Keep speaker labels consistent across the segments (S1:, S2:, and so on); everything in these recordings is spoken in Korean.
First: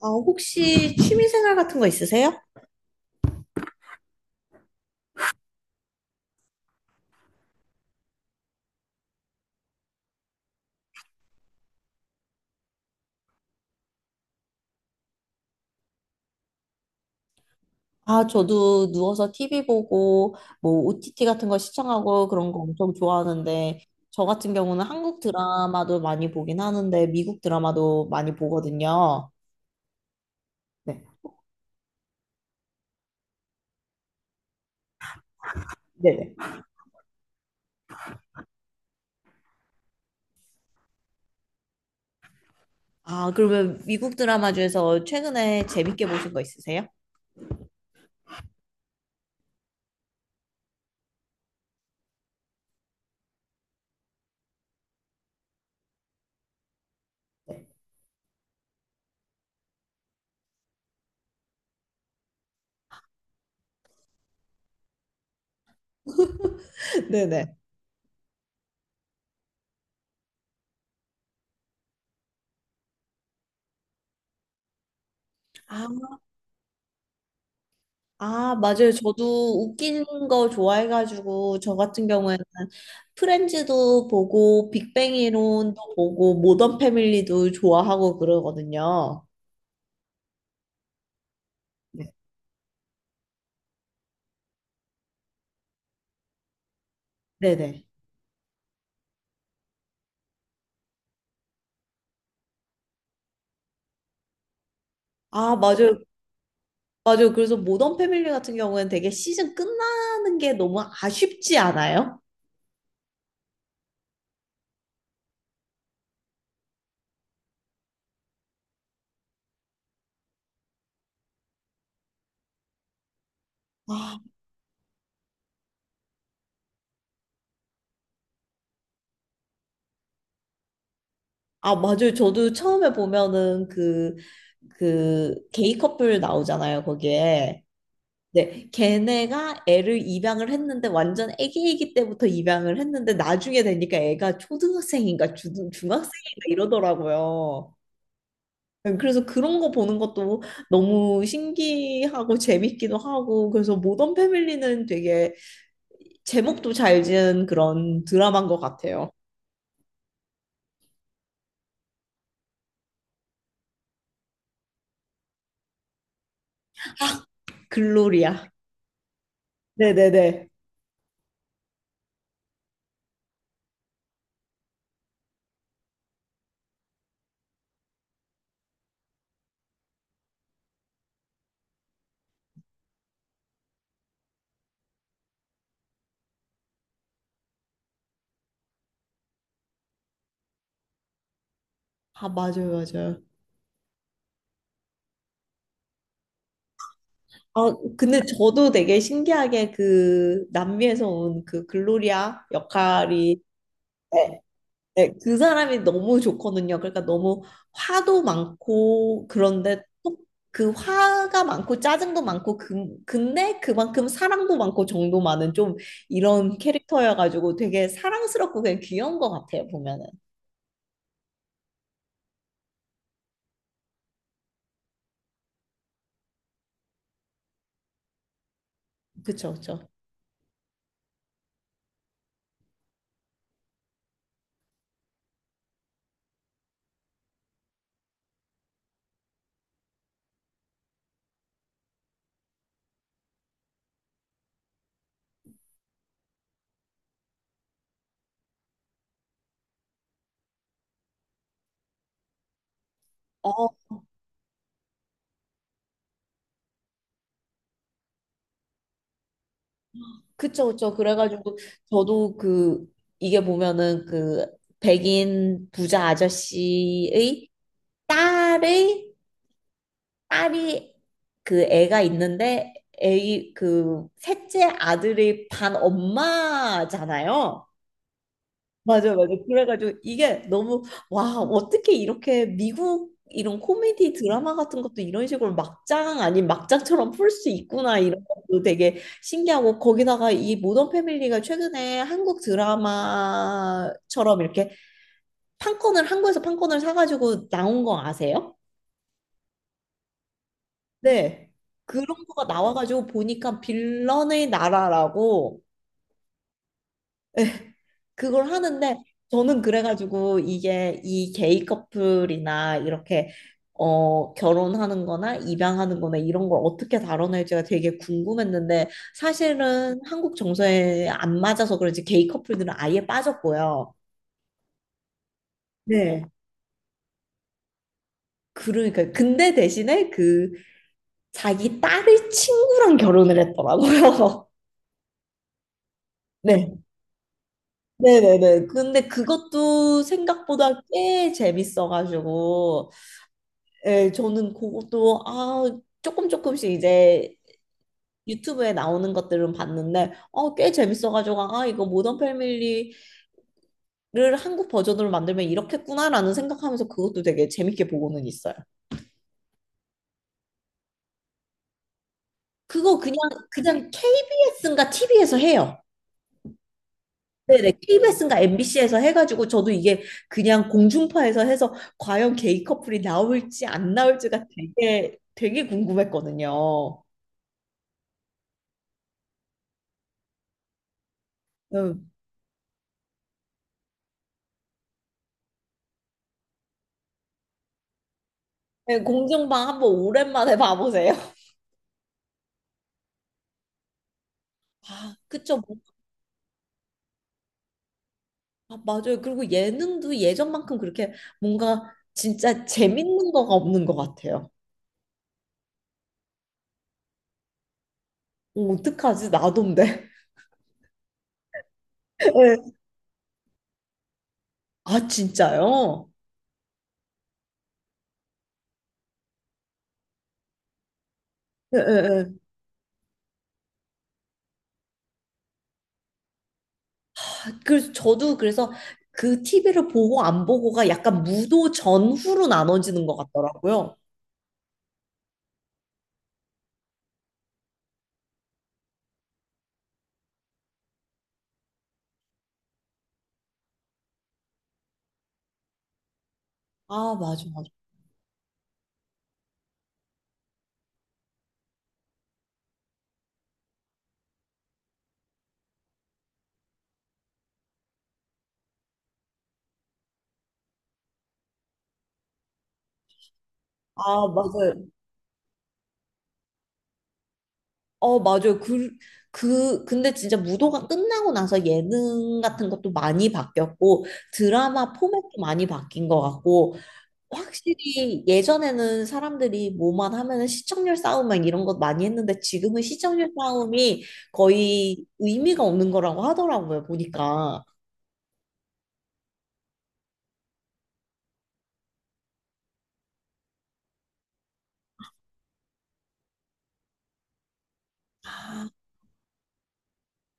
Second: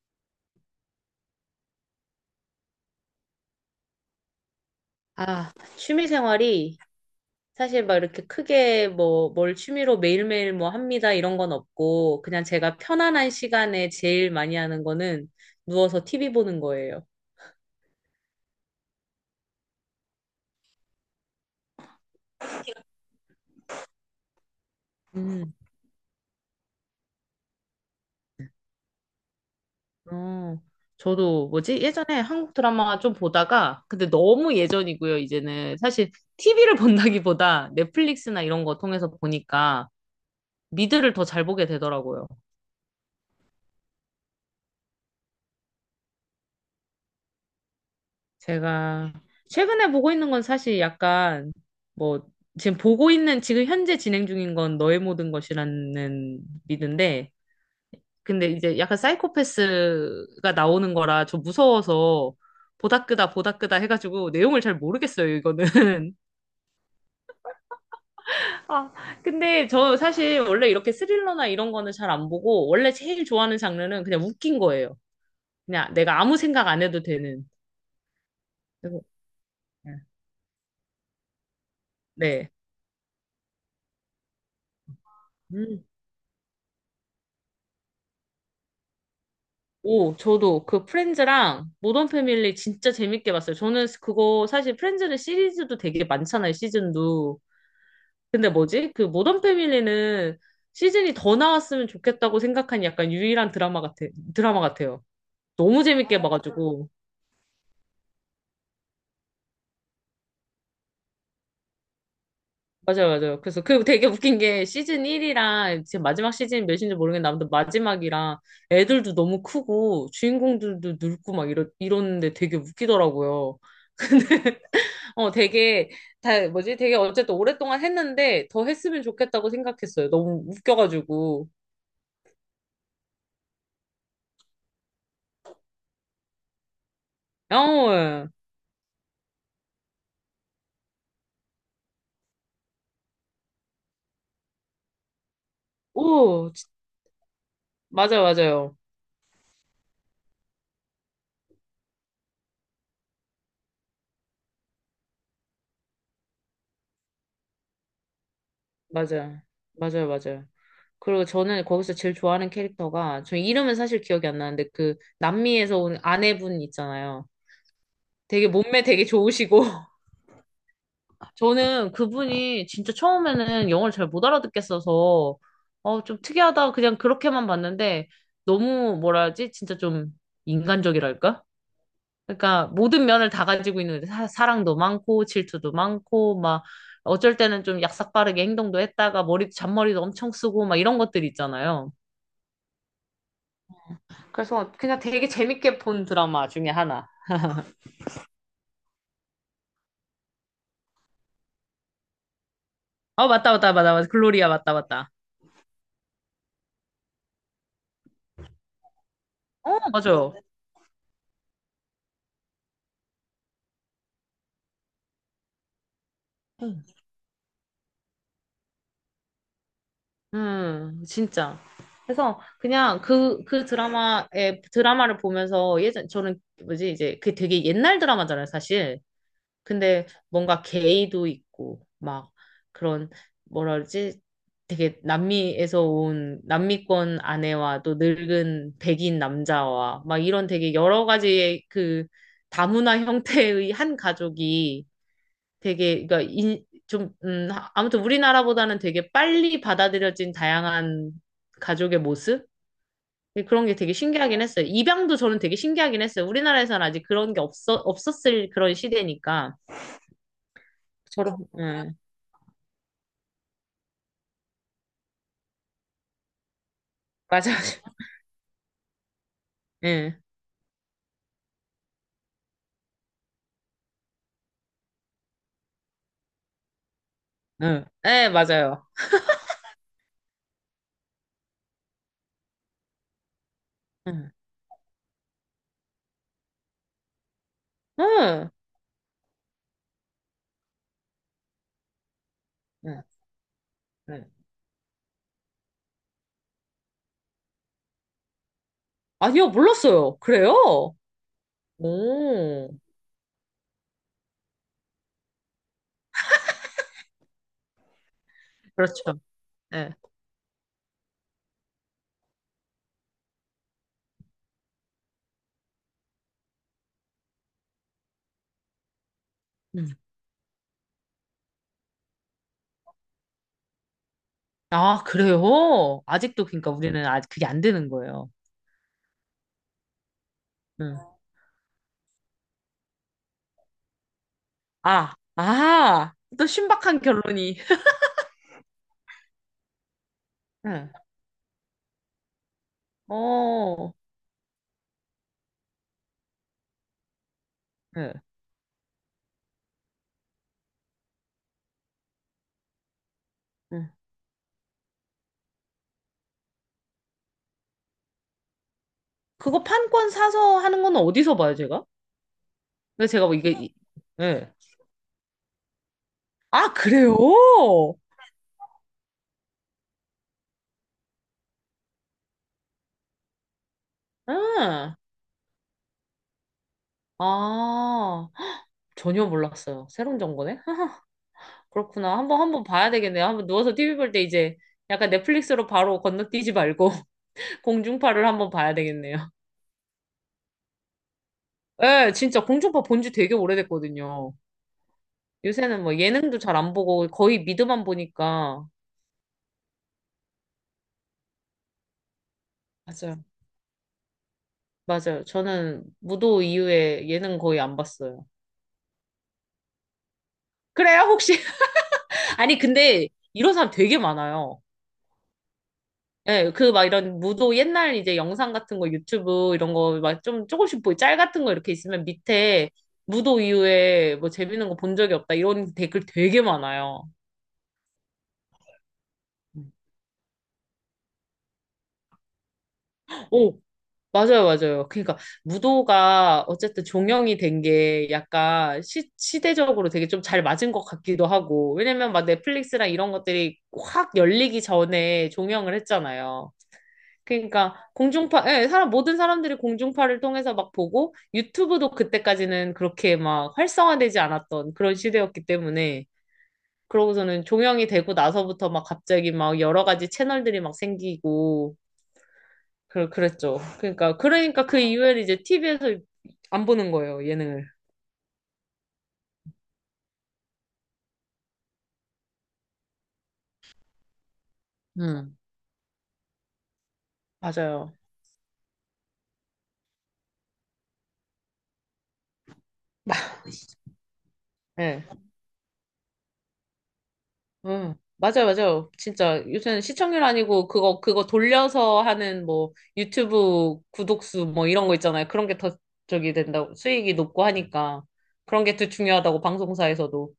S1: 아, 혹시 취미생활 같은 거 있으세요?
S2: 아, 취미 생활이 사실 막 이렇게 크게 뭐 뭘 취미로 매일매일 뭐 합니다 이런 건 없고 그냥 제가 편안한 시간에 제일 많이 하는 거는 누워서 TV 보는 거예요.
S1: 아, 저도 누워서 TV 보고, 뭐, OTT 같은 거 시청하고 그런 거 엄청 좋아하는데, 저 같은 경우는 한국
S2: 음,
S1: 드라마도 많이 보긴 하는데, 미국 드라마도 많이 보거든요.
S2: 어,
S1: 네.
S2: 저도 뭐지? 예전에 한국 드라마 좀 보다가, 근데 너무 예전이고요, 이제는. 사실
S1: 네네.
S2: TV를 본다기보다 넷플릭스나 이런 거 통해서 보니까 미드를 더 잘 보게 되더라고요.
S1: 아, 그러면 미국 드라마 중에서 최근에 재밌게 보신 거 있으세요?
S2: 제가 최근에 보고 있는 건 사실 약간 뭐 지금 보고 있는 지금 현재 진행 중인 건 너의 모든 것이라는 리드인데, 근데 이제 약간 사이코패스가 나오는 거라 저 무서워서 보다 끄다 보다 끄다 해가지고 내용을 잘 모르겠어요, 이거는.
S1: 네네.
S2: 아, 근데 저 사실 원래 이렇게 스릴러나 이런 거는 잘 안 보고 원래 제일 좋아하는 장르는 그냥 웃긴 거예요.
S1: 아,
S2: 그냥 내가 아무 생각 안 해도 되는.
S1: 아, 맞아요.
S2: 그래서,
S1: 저도 웃긴 거 좋아해가지고, 저 같은 경우에는
S2: 네,
S1: 프렌즈도 보고, 빅뱅 이론도
S2: 음.
S1: 보고, 모던 패밀리도 좋아하고 그러거든요.
S2: 오, 저도 그 프렌즈랑 모던
S1: 네.
S2: 패밀리 진짜 재밌게 봤어요. 저는 그거 사실 프렌즈는 시리즈도 되게 많잖아요, 시즌도.
S1: 네네.
S2: 근데 뭐지? 그 모던 패밀리는 시즌이 더 나왔으면 좋겠다고 생각한 약간 유일한 드라마 같아요.
S1: 아,
S2: 너무
S1: 맞아요.
S2: 재밌게 봐가지고.
S1: 맞아요. 그래서 모던 패밀리 같은 경우에는 되게 시즌 끝나는 게 너무 아쉽지 않아요?
S2: 맞아요, 맞아요. 그래서 그 되게 웃긴 게 시즌 1이랑 지금 마지막 시즌 몇인지 모르겠는데 아무튼 마지막이랑 애들도 너무 크고 주인공들도 늙고 막 이러는데 되게 웃기더라고요.
S1: 아,
S2: 어, 되게, 다, 뭐지? 되게 어쨌든 오랫동안 했는데 더 했으면 좋겠다고 생각했어요. 너무 웃겨가지고.
S1: 아, 맞아요. 저도 처음에 보면은 그 게이 커플 나오잖아요,
S2: 어,
S1: 거기에.
S2: 예.
S1: 네, 걔네가 애를 입양을 했는데 완전 애기애기 때부터 입양을 했는데 나중에 되니까 애가 초등학생인가 중학생인가
S2: 오,
S1: 이러더라고요.
S2: 맞아요, 맞아요.
S1: 그래서 그런 거 보는 것도 너무 신기하고 재밌기도 하고 그래서 모던 패밀리는 되게 제목도 잘 지은 그런 드라마인 것 같아요.
S2: 맞아요. 맞아요, 맞아요. 그리고 저는 거기서 제일 좋아하는 캐릭터가, 저 이름은 사실 기억이 안 나는데 그 남미에서 온 아내분 있잖아요.
S1: 글로리아.
S2: 되게 몸매 되게 좋으시고.
S1: 네네네.
S2: 저는 그분이 진짜 처음에는 영어를 잘 못 알아듣겠어서, 어, 좀 특이하다. 그냥 그렇게만 봤는데 너무 뭐라 하지? 진짜 좀 인간적이랄까? 그러니까 모든 면을 다 가지고 있는, 사랑도 많고 질투도 많고 막 어쩔 때는 좀 약삭빠르게 행동도 했다가 머리 잔머리도 엄청 쓰고 막 이런 것들 있잖아요.
S1: 아, 맞아요, 맞아요.
S2: 그래서 그냥 되게 재밌게 본 드라마 중에 하나.
S1: 아, 근데 저도 되게 신기하게 그 남미에서 온 그 글로리아
S2: 아,
S1: 역할이,
S2: 맞다, 맞다, 맞다, 맞다,
S1: 네,
S2: 글로리아, 맞다, 맞다.
S1: 네, 그 사람이 너무 좋거든요. 그러니까 너무 화도 많고,
S2: 어,
S1: 그런데 또
S2: 맞아요.
S1: 그 화가 많고, 짜증도 많고, 근데 그만큼 사랑도 많고, 정도 많은 좀 이런
S2: 응.
S1: 캐릭터여가지고 되게 사랑스럽고 그냥 귀여운 것 같아요, 보면은.
S2: 진짜. 그래서 그냥 그 드라마를 보면서 예전, 저는 뭐지, 이제 그게 되게 옛날 드라마잖아요, 사실.
S1: 그쵸, 그쵸.
S2: 근데 뭔가 게이도 있고 막 그런, 뭐라 그러지? 되게 남미에서 온 남미권 아내와 또 늙은 백인 남자와 막 이런 되게 여러 가지의 그 다문화 형태의 한 가족이 되게, 그러니까 좀 아무튼 우리나라보다는 되게 빨리 받아들여진 다양한 가족의 모습? 그런
S1: 어,
S2: 게 되게 신기하긴 했어요. 입양도 저는 되게 신기하긴 했어요. 우리나라에서는 아직 그런 게 없었을 그런 시대니까.
S1: 그쵸, 그쵸.
S2: 저런,
S1: 그래가지고 저도 그, 이게 보면은 그 백인 부자 아저씨의
S2: 맞아.
S1: 딸의
S2: 예,
S1: 딸이 그 애가 있는데 애이 그 셋째 아들이 반 엄마잖아요.
S2: 예, 예, 맞아요.
S1: 맞아요, 맞아요. 그래가지고 이게 너무, 와, 어떻게 이렇게 미국 이런 코미디
S2: 응,
S1: 드라마 같은 것도 이런 식으로 막장 아닌 막장처럼 풀 수 있구나 이런
S2: 응,
S1: 것도 되게 신기하고 거기다가 이 모던 패밀리가 최근에 한국
S2: 응, 응.
S1: 드라마처럼 이렇게 판권을 사가지고 나온 거 아세요?
S2: 아니요, 몰랐어요. 그래요?
S1: 네. 그런 거가
S2: 오,
S1: 나와가지고 보니까 빌런의 나라라고 그걸 하는데
S2: 그렇죠.
S1: 저는
S2: 예.
S1: 그래가지고 이게 이 게이 커플이나 이렇게 어 결혼하는 거나 입양하는 거나 이런 걸 어떻게 다뤄낼지가 되게 궁금했는데
S2: 음.
S1: 사실은 한국 정서에 안 맞아서 그런지 게이 커플들은 아예 빠졌고요.
S2: 아, 그래요?
S1: 네.
S2: 아직도, 그러니까 우리는 아직 그게 안 되는 거예요.
S1: 그러니까 근데 대신에 그
S2: 응.
S1: 자기 딸의 친구랑 결혼을 했더라고요.
S2: 아, 아, 또
S1: 네.
S2: 신박한 결론이.
S1: 네네네. 근데 그것도 생각보다
S2: 응,
S1: 꽤 재밌어가지고,
S2: 어,
S1: 예, 저는 그것도, 아, 조금 조금씩 이제
S2: 예,
S1: 유튜브에 나오는 것들은 봤는데, 어, 꽤 재밌어가지고, 아, 이거 모던 패밀리를
S2: 응.
S1: 한국 버전으로 만들면 이렇겠구나라는 생각하면서 그것도 되게 재밌게 보고는 있어요.
S2: 그거 판권 사서 하는 건 어디서 봐요, 제가?
S1: 그거
S2: 근데
S1: 그냥,
S2: 제가 뭐 이게,
S1: 그냥
S2: 예.
S1: KBS인가 TV에서 해요.
S2: 아, 그래요?
S1: 네네. KBS인가 MBC에서 해가지고 저도 이게 그냥 공중파에서 해서 과연 게이 커플이 나올지 안 나올지가
S2: 응.
S1: 되게 되게 궁금했거든요.
S2: 아, 헉, 전혀 몰랐어요. 새로운 정보네?
S1: 음.
S2: 그렇구나. 한번 한번 봐야 되겠네요. 한번 누워서 TV 볼 때 이제 약간 넷플릭스로 바로 건너뛰지 말고 공중파를 한번 봐야
S1: 네,
S2: 되겠네요.
S1: 공중파 한번 오랜만에 봐보세요.
S2: 예, 진짜 공중파 본지 되게 오래됐거든요.
S1: 아, 그쵸. 뭐,
S2: 요새는 뭐 예능도 잘 안 보고 거의 미드만 보니까.
S1: 아, 맞아요. 그리고 예능도 예전만큼 그렇게 뭔가 진짜
S2: 맞아요.
S1: 재밌는 거가 없는 것 같아요.
S2: 맞아요. 저는 무도 이후에 예능 거의 안 봤어요.
S1: 어, 어떡하지? 나돈데.
S2: 그래요? 혹시? 아니,
S1: 네.
S2: 근데 이런 사람 되게 많아요.
S1: 아, 진짜요?
S2: 예, 그 막 이런 무도 옛날 이제 영상 같은 거 유튜브 이런 거 막 좀 조금씩 보이 짤 같은 거 이렇게
S1: 네, 네,
S2: 있으면
S1: 네.
S2: 밑에 무도 이후에 뭐 재밌는 거 본 적이 없다 이런 댓글 되게 많아요.
S1: 그래서 저도 그래서 그
S2: 음.
S1: TV를 보고 안 보고가 약간 무도 전후로 나눠지는 것
S2: 오,
S1: 같더라고요.
S2: 맞아요, 맞아요. 그러니까 무도가 어쨌든 종영이 된 게 약간 시대적으로 되게 좀 잘 맞은 것 같기도 하고, 왜냐면 막 넷플릭스랑 이런 것들이 확 열리기 전에 종영을 했잖아요.
S1: 아, 맞아, 맞아.
S2: 그러니까 공중파, 예, 사람, 모든 사람들이 공중파를 통해서 막 보고, 유튜브도 그때까지는 그렇게 막 활성화되지 않았던 그런 시대였기 때문에, 그러고서는 종영이 되고 나서부터 막 갑자기 막 여러 가지 채널들이 막 생기고 그 그랬죠. 그러니까
S1: 아,
S2: 그러니까 그
S1: 맞아요.
S2: 이후에는 이제 TV에서 안 보는 거예요, 예능을.
S1: 어, 맞아요. 그 근데 진짜 무도가 끝나고 나서 예능 같은 것도 많이 바뀌었고, 드라마
S2: 음,
S1: 포맷도 많이 바뀐 것 같고,
S2: 맞아요.
S1: 확실히 예전에는 사람들이 뭐만 하면은 시청률 싸움 막 이런 것 많이 했는데, 지금은 시청률 싸움이
S2: 예.
S1: 거의 의미가 없는 거라고 하더라고요, 보니까.
S2: 응, 맞아요, 맞아요. 진짜 요새는 시청률 아니고 그거 돌려서 하는 뭐 유튜브 구독수 뭐 이런 거 있잖아요. 그런 게 더 저기 된다고 수익이 높고 하니까 그런 게 더 중요하다고, 방송사에서도.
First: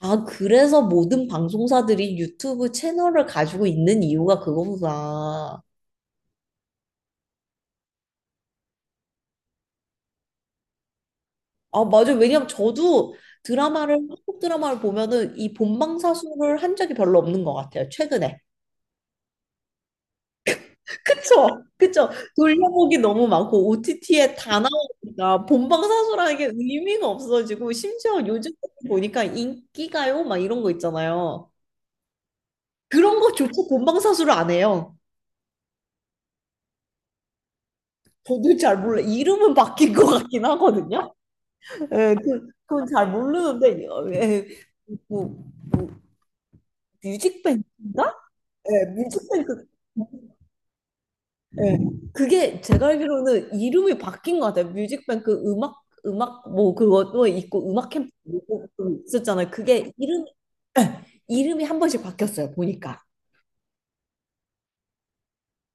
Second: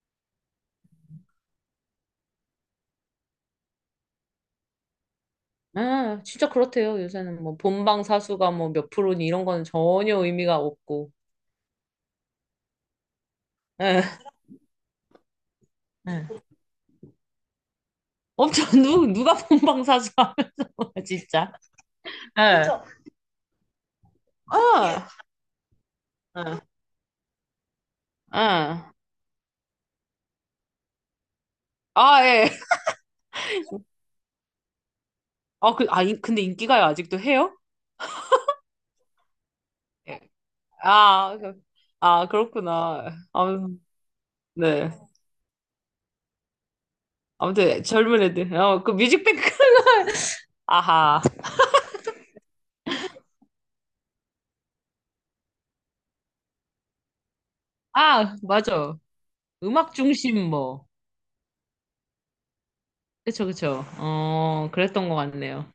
S1: 아, 그래서 모든 방송사들이 유튜브 채널을 가지고 있는 이유가 그거구나.
S2: 아, 진짜 그렇대요. 요새는 뭐 본방 사수가 뭐 몇 프로니 이런 거는 전혀 의미가 없고.
S1: 아, 맞아요. 왜냐면 저도
S2: 예,
S1: 한국 드라마를 보면은 이
S2: 예.
S1: 본방사수를 한 적이 별로 없는 것 같아요, 최근에.
S2: 엄청 누 누가 본방 사수 하면 진짜.
S1: 그쵸? 그쵸?
S2: 예.
S1: 돌려보기
S2: 그,
S1: 너무 많고, OTT에 다
S2: 아,
S1: 나오니까 본방사수라는
S2: 예,
S1: 게
S2: 예.
S1: 의미가 없어지고, 심지어 요즘 보니까 인기가요? 막 이런 거 있잖아요.
S2: 아, 예.
S1: 그런 거조차 본방사수를 안 해요.
S2: 아, 그, 아, 근데 인기가요 아직도 해요?
S1: 저도 잘 몰라. 이름은 바뀐 것
S2: 예.
S1: 같긴 하거든요.
S2: 아,
S1: 예,
S2: 아,
S1: 그, 그건 잘
S2: 그렇구나. 아,
S1: 모르는데, 예,
S2: 네.
S1: 뭐, 뭐,
S2: 아무튼
S1: 뮤직뱅크인가?
S2: 젊은 애들. 어,
S1: 예,
S2: 그 뮤직뱅크.
S1: 뮤직뱅크.
S2: 아하.
S1: 예, 그게 제가 알기로는 이름이 바뀐 것 같아요. 뮤직뱅크 음악, 뭐, 그것도 있고, 음악 캠프
S2: 아,
S1: 뭐 그거
S2: 맞아.
S1: 있었잖아요. 그게
S2: 음악
S1: 이름,
S2: 중심 뭐.
S1: 예, 이름이 한 번씩 바뀌었어요, 보니까.
S2: 그쵸, 그쵸. 어, 그랬던 것 같네요.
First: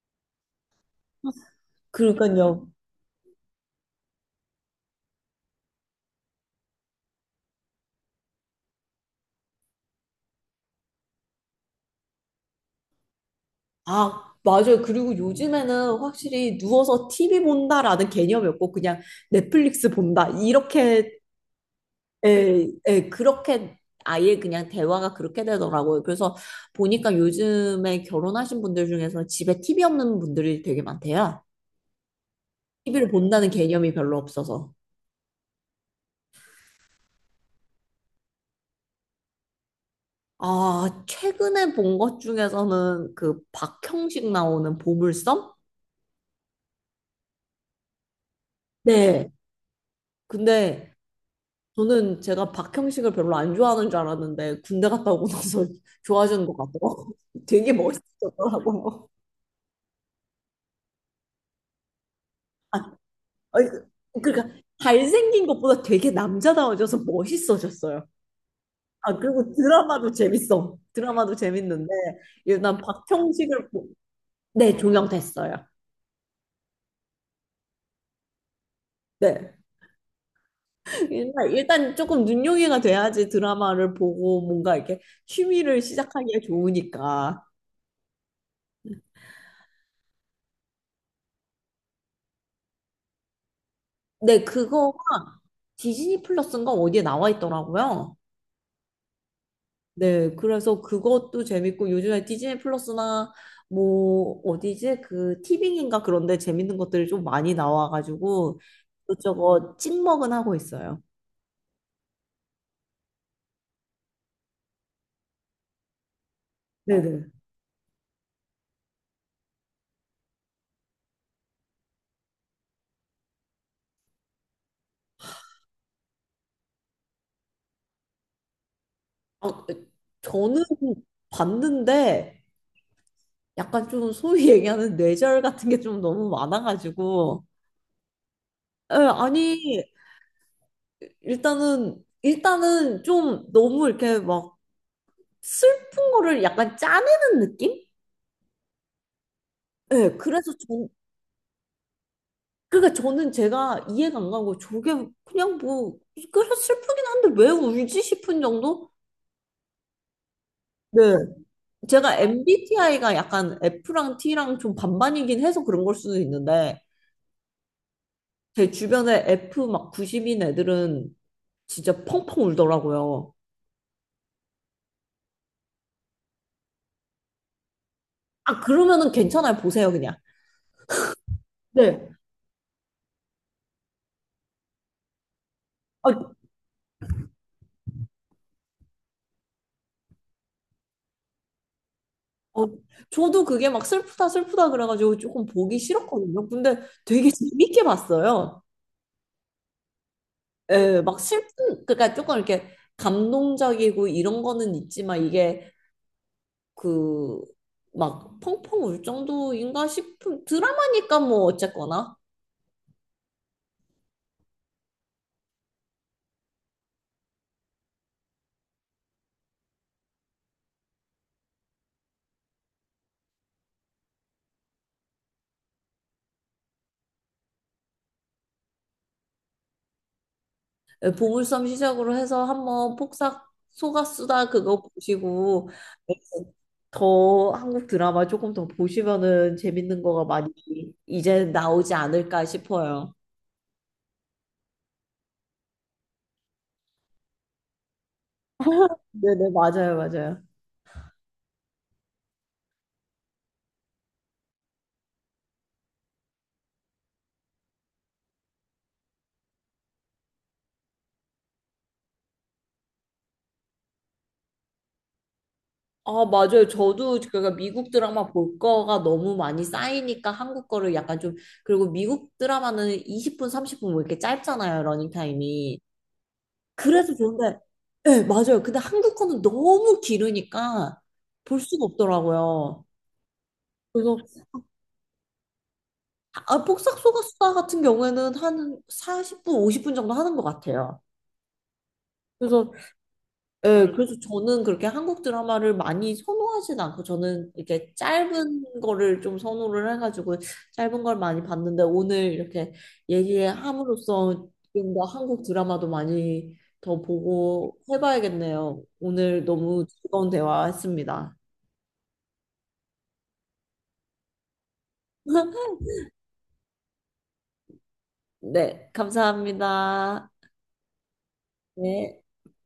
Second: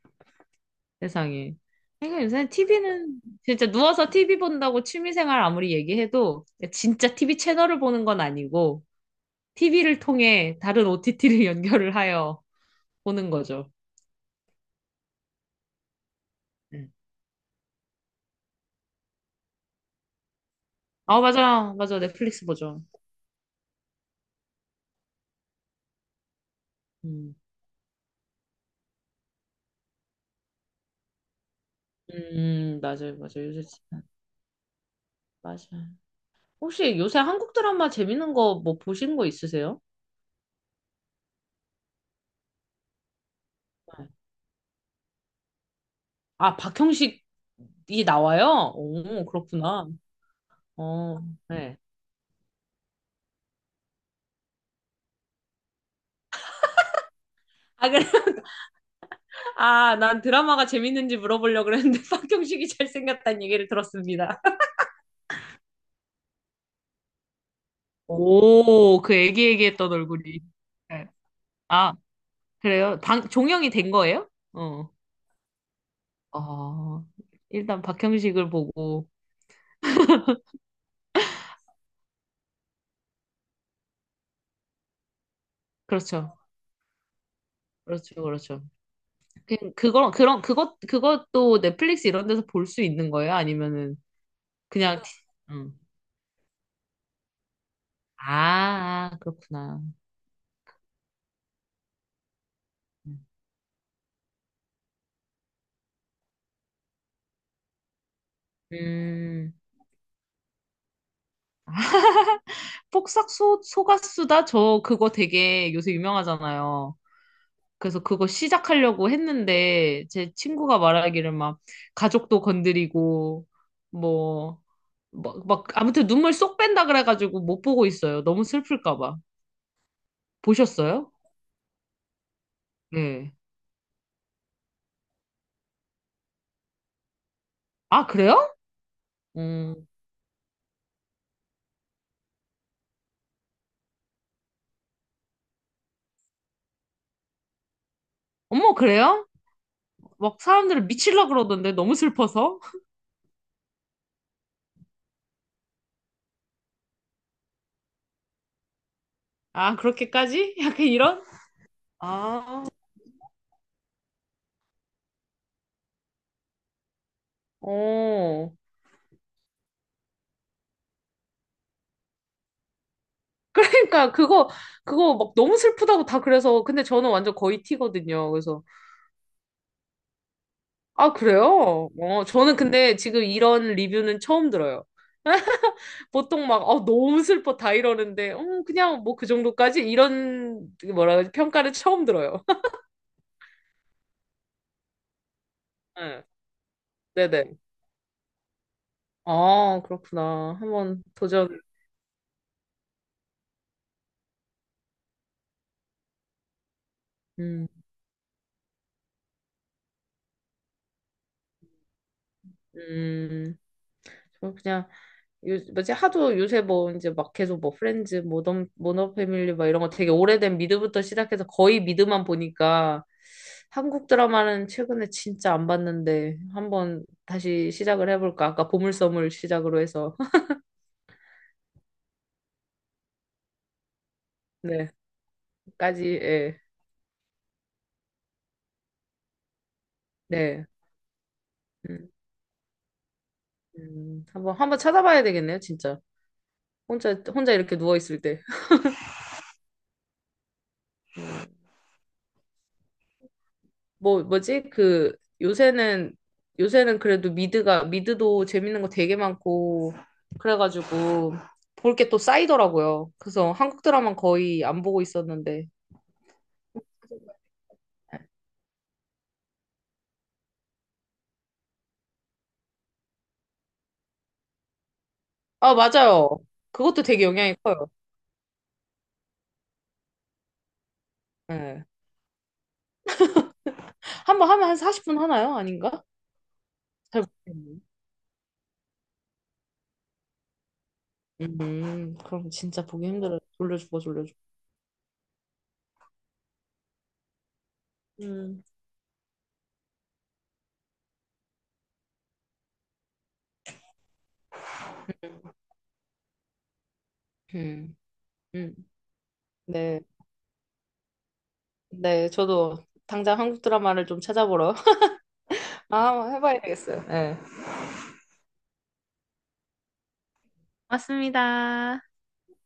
S2: 세상에. 그러니까 요새
S1: 그러니까요.
S2: TV는 진짜 누워서 TV 본다고 취미생활 아무리 얘기해도 진짜 TV 채널을 보는 건 아니고 TV를 통해 다른 OTT를 연결을 하여 보는 거죠.
S1: 아, 맞아요. 그리고 요즘에는 확실히
S2: 네.
S1: 누워서 TV 본다라는 개념이 없고, 그냥 넷플릭스 본다. 이렇게,
S2: 아, 맞아. 맞아. 넷플릭스
S1: 예,
S2: 보죠.
S1: 예, 그렇게 아예 그냥 대화가 그렇게 되더라고요. 그래서 보니까
S2: 음,
S1: 요즘에 결혼하신 분들 중에서 집에 TV 없는 분들이 되게 많대요. TV를
S2: 맞아요. 맞아요.
S1: 본다는
S2: 요새
S1: 개념이
S2: 진짜.
S1: 별로 없어서.
S2: 맞아. 혹시 요새 한국 드라마 재밌는 거 뭐 보신 거 있으세요?
S1: 아, 최근에 본 것 중에서는 그
S2: 네.
S1: 박형식 나오는 보물섬?
S2: 아, 박형식이 나와요? 오,
S1: 네.
S2: 그렇구나.
S1: 근데
S2: 어, 네.
S1: 저는 제가 박형식을 별로 안 좋아하는 줄 알았는데 군대 갔다 오고 나서 좋아지는 것 같더라고요. 되게
S2: 아, 그래.
S1: 멋있었더라고요.
S2: 아, 난 드라마가 재밌는지 물어보려고 그랬는데 박형식이 잘생겼다는
S1: 아니,
S2: 얘기를
S1: 그-
S2: 들었습니다.
S1: 그러니까 잘생긴 것보다 되게 남자다워져서 멋있어졌어요.
S2: 오, 그
S1: 아, 그리고
S2: 애기애기했던
S1: 드라마도
S2: 얼굴이.
S1: 재밌어.
S2: 네.
S1: 드라마도 재밌는데,
S2: 아,
S1: 일단
S2: 그래요? 방, 종영이
S1: 박형식을, 보-
S2: 된 거예요?
S1: 네,
S2: 어.
S1: 종영됐어요.
S2: 어, 일단 박형식을 보고.
S1: 네. 일단, 일단 조금 눈요기가 돼야지 드라마를 보고 뭔가 이렇게 취미를
S2: 그렇죠.
S1: 시작하기에 좋으니까.
S2: 그렇죠. 그렇죠. 그, 그거, 그런, 그것, 그것도 넷플릭스 이런 데서 볼 수 있는 거예요? 아니면은,
S1: 네, 그거가
S2: 그냥, 티- 음.
S1: 디즈니 플러스인가 어디에 나와 있더라고요.
S2: 아, 아, 그렇구나.
S1: 네, 그래서 그것도 재밌고 요즘에 디즈니 플러스나 뭐 어디지? 그 티빙인가 그런데 재밌는 것들이 좀 많이 나와가지고
S2: 음,
S1: 이것저것 찍먹은 하고 있어요.
S2: 폭삭 소, 소가수다? 저 그거 되게 요새 유명하잖아요.
S1: 네네.
S2: 그래서 그거 시작하려고 했는데, 제 친구가 말하기를 막, 가족도 건드리고, 뭐, 막, 막, 아무튼 눈물 쏙 뺀다 그래가지고 못 보고 있어요. 너무 슬플까 봐.
S1: 아, 저는
S2: 보셨어요?
S1: 봤는데
S2: 네.
S1: 약간 좀 소위 얘기하는 뇌절 같은 게 좀 너무 많아가지고,
S2: 아, 그래요?
S1: 예, 아니
S2: 음,
S1: 일단은 일단은 좀 너무 이렇게 막 슬픈 거를 약간 짜내는 느낌?
S2: 어머, 그래요?
S1: 네,
S2: 막
S1: 그래서
S2: 사람들을 미칠라 그러던데 너무 슬퍼서.
S1: 그러니까 저는 제가 이해가 안 가고 저게 그냥 뭐 그래 슬프긴 한데 왜 울지 싶은 정도?
S2: 아, 그렇게까지? 약간
S1: 네.
S2: 이런.
S1: 제가
S2: 아,
S1: MBTI가 약간 F랑 T랑 좀 반반이긴 해서 그런 걸 수도 있는데
S2: 어.
S1: 제 주변에 F 막 90인 애들은 진짜 펑펑 울더라고요.
S2: 그러니까 그거 막 너무 슬프다고 다 그래서, 근데 저는 완전 거의 티거든요.
S1: 아,
S2: 그래서
S1: 그러면은 괜찮아요, 보세요, 그냥.
S2: 아, 그래요?
S1: 네.
S2: 어, 저는 근데 지금 이런 리뷰는 처음 들어요.
S1: 아,
S2: 보통 막 어, 너무 슬퍼 다 이러는데, 그냥 뭐 그 정도까지 이런, 뭐라 그러지, 평가를 처음 들어요.
S1: 어, 저도 그게 막 슬프다 슬프다 그래가지고 조금 보기
S2: 네.
S1: 싫었거든요. 근데 되게
S2: 네네.
S1: 재밌게 봤어요.
S2: 아, 그렇구나.
S1: 예,
S2: 한번
S1: 막
S2: 도전.
S1: 슬픈, 그러니까 조금 이렇게 감동적이고 이런 거는 있지만 이게 그
S2: 음,
S1: 막 펑펑 울 정도인가 싶은 드라마니까 뭐 어쨌거나,
S2: 음. 저 그냥 요 뭐지 하도 요새 뭐 이제 막 계속 뭐 프렌즈, 모던, 모너 패밀리 막 이런 거 되게 오래된 미드부터 시작해서 거의 미드만 보니까 한국 드라마는 최근에 진짜 안 봤는데 한번 다시 시작을 해볼까? 아까 보물섬을 시작으로 해서
S1: 예, 보물섬 시작으로 해서 한번 폭삭 속아수다 그거
S2: 네까지.
S1: 보시고, 예,
S2: 예.
S1: 더 한국 드라마 조금 더 보시면은 재밌는 거가 많이
S2: 네.
S1: 이제 나오지
S2: 음,
S1: 않을까 싶어요.
S2: 한번 한번 찾아봐야 되겠네요, 진짜. 혼자 혼자 이렇게 누워 있을 때.
S1: 네네, 맞아요, 맞아요.
S2: 뭐 뭐지? 그 요새는 요새는 그래도 미드가 미드도 재밌는 거 되게 많고 그래가지고 볼 게 또 쌓이더라고요. 그래서 한국 드라마 거의 안 보고 있었는데.
S1: 아, 맞아요. 저도 그러니까 미국 드라마 볼 거가 너무 많이 쌓이니까 한국 거를 약간 좀, 그리고 미국 드라마는 20분, 30분 뭐 이렇게 짧잖아요,
S2: 아,
S1: 러닝타임이.
S2: 맞아요. 그것도
S1: 그래서
S2: 되게 영향이
S1: 좋은데,
S2: 커요.
S1: 네, 맞아요. 근데 한국 거는 너무 길으니까 볼 수가
S2: 예.
S1: 없더라고요. 그래서,
S2: 한번 하면 한 40분 하나요? 아닌가?
S1: 아, 폭삭
S2: 잘
S1: 속았수다
S2: 모르겠네요.
S1: 같은 경우에는 한 40분, 50분 정도 하는 것 같아요.
S2: 그럼
S1: 그래서,
S2: 진짜 보기 힘들어요.
S1: 예,
S2: 돌려주고
S1: 그래서
S2: 돌려주고.
S1: 저는 그렇게 한국 드라마를 많이 선호하진 않고 저는 이렇게
S2: 음.
S1: 짧은 거를 좀 선호를 해가지고 짧은 걸 많이 봤는데 오늘 이렇게 얘기함으로써 좀 더 한국 드라마도 많이 더 보고
S2: 음. 음.
S1: 해봐야겠네요. 오늘 너무
S2: 네.
S1: 즐거운 대화했습니다.
S2: 네, 저도 당장 한국 드라마를 좀 찾아보러 아, 한번 해봐야 되겠어요. 예.
S1: 네, 감사합니다.
S2: 맞습니다.
S1: 네.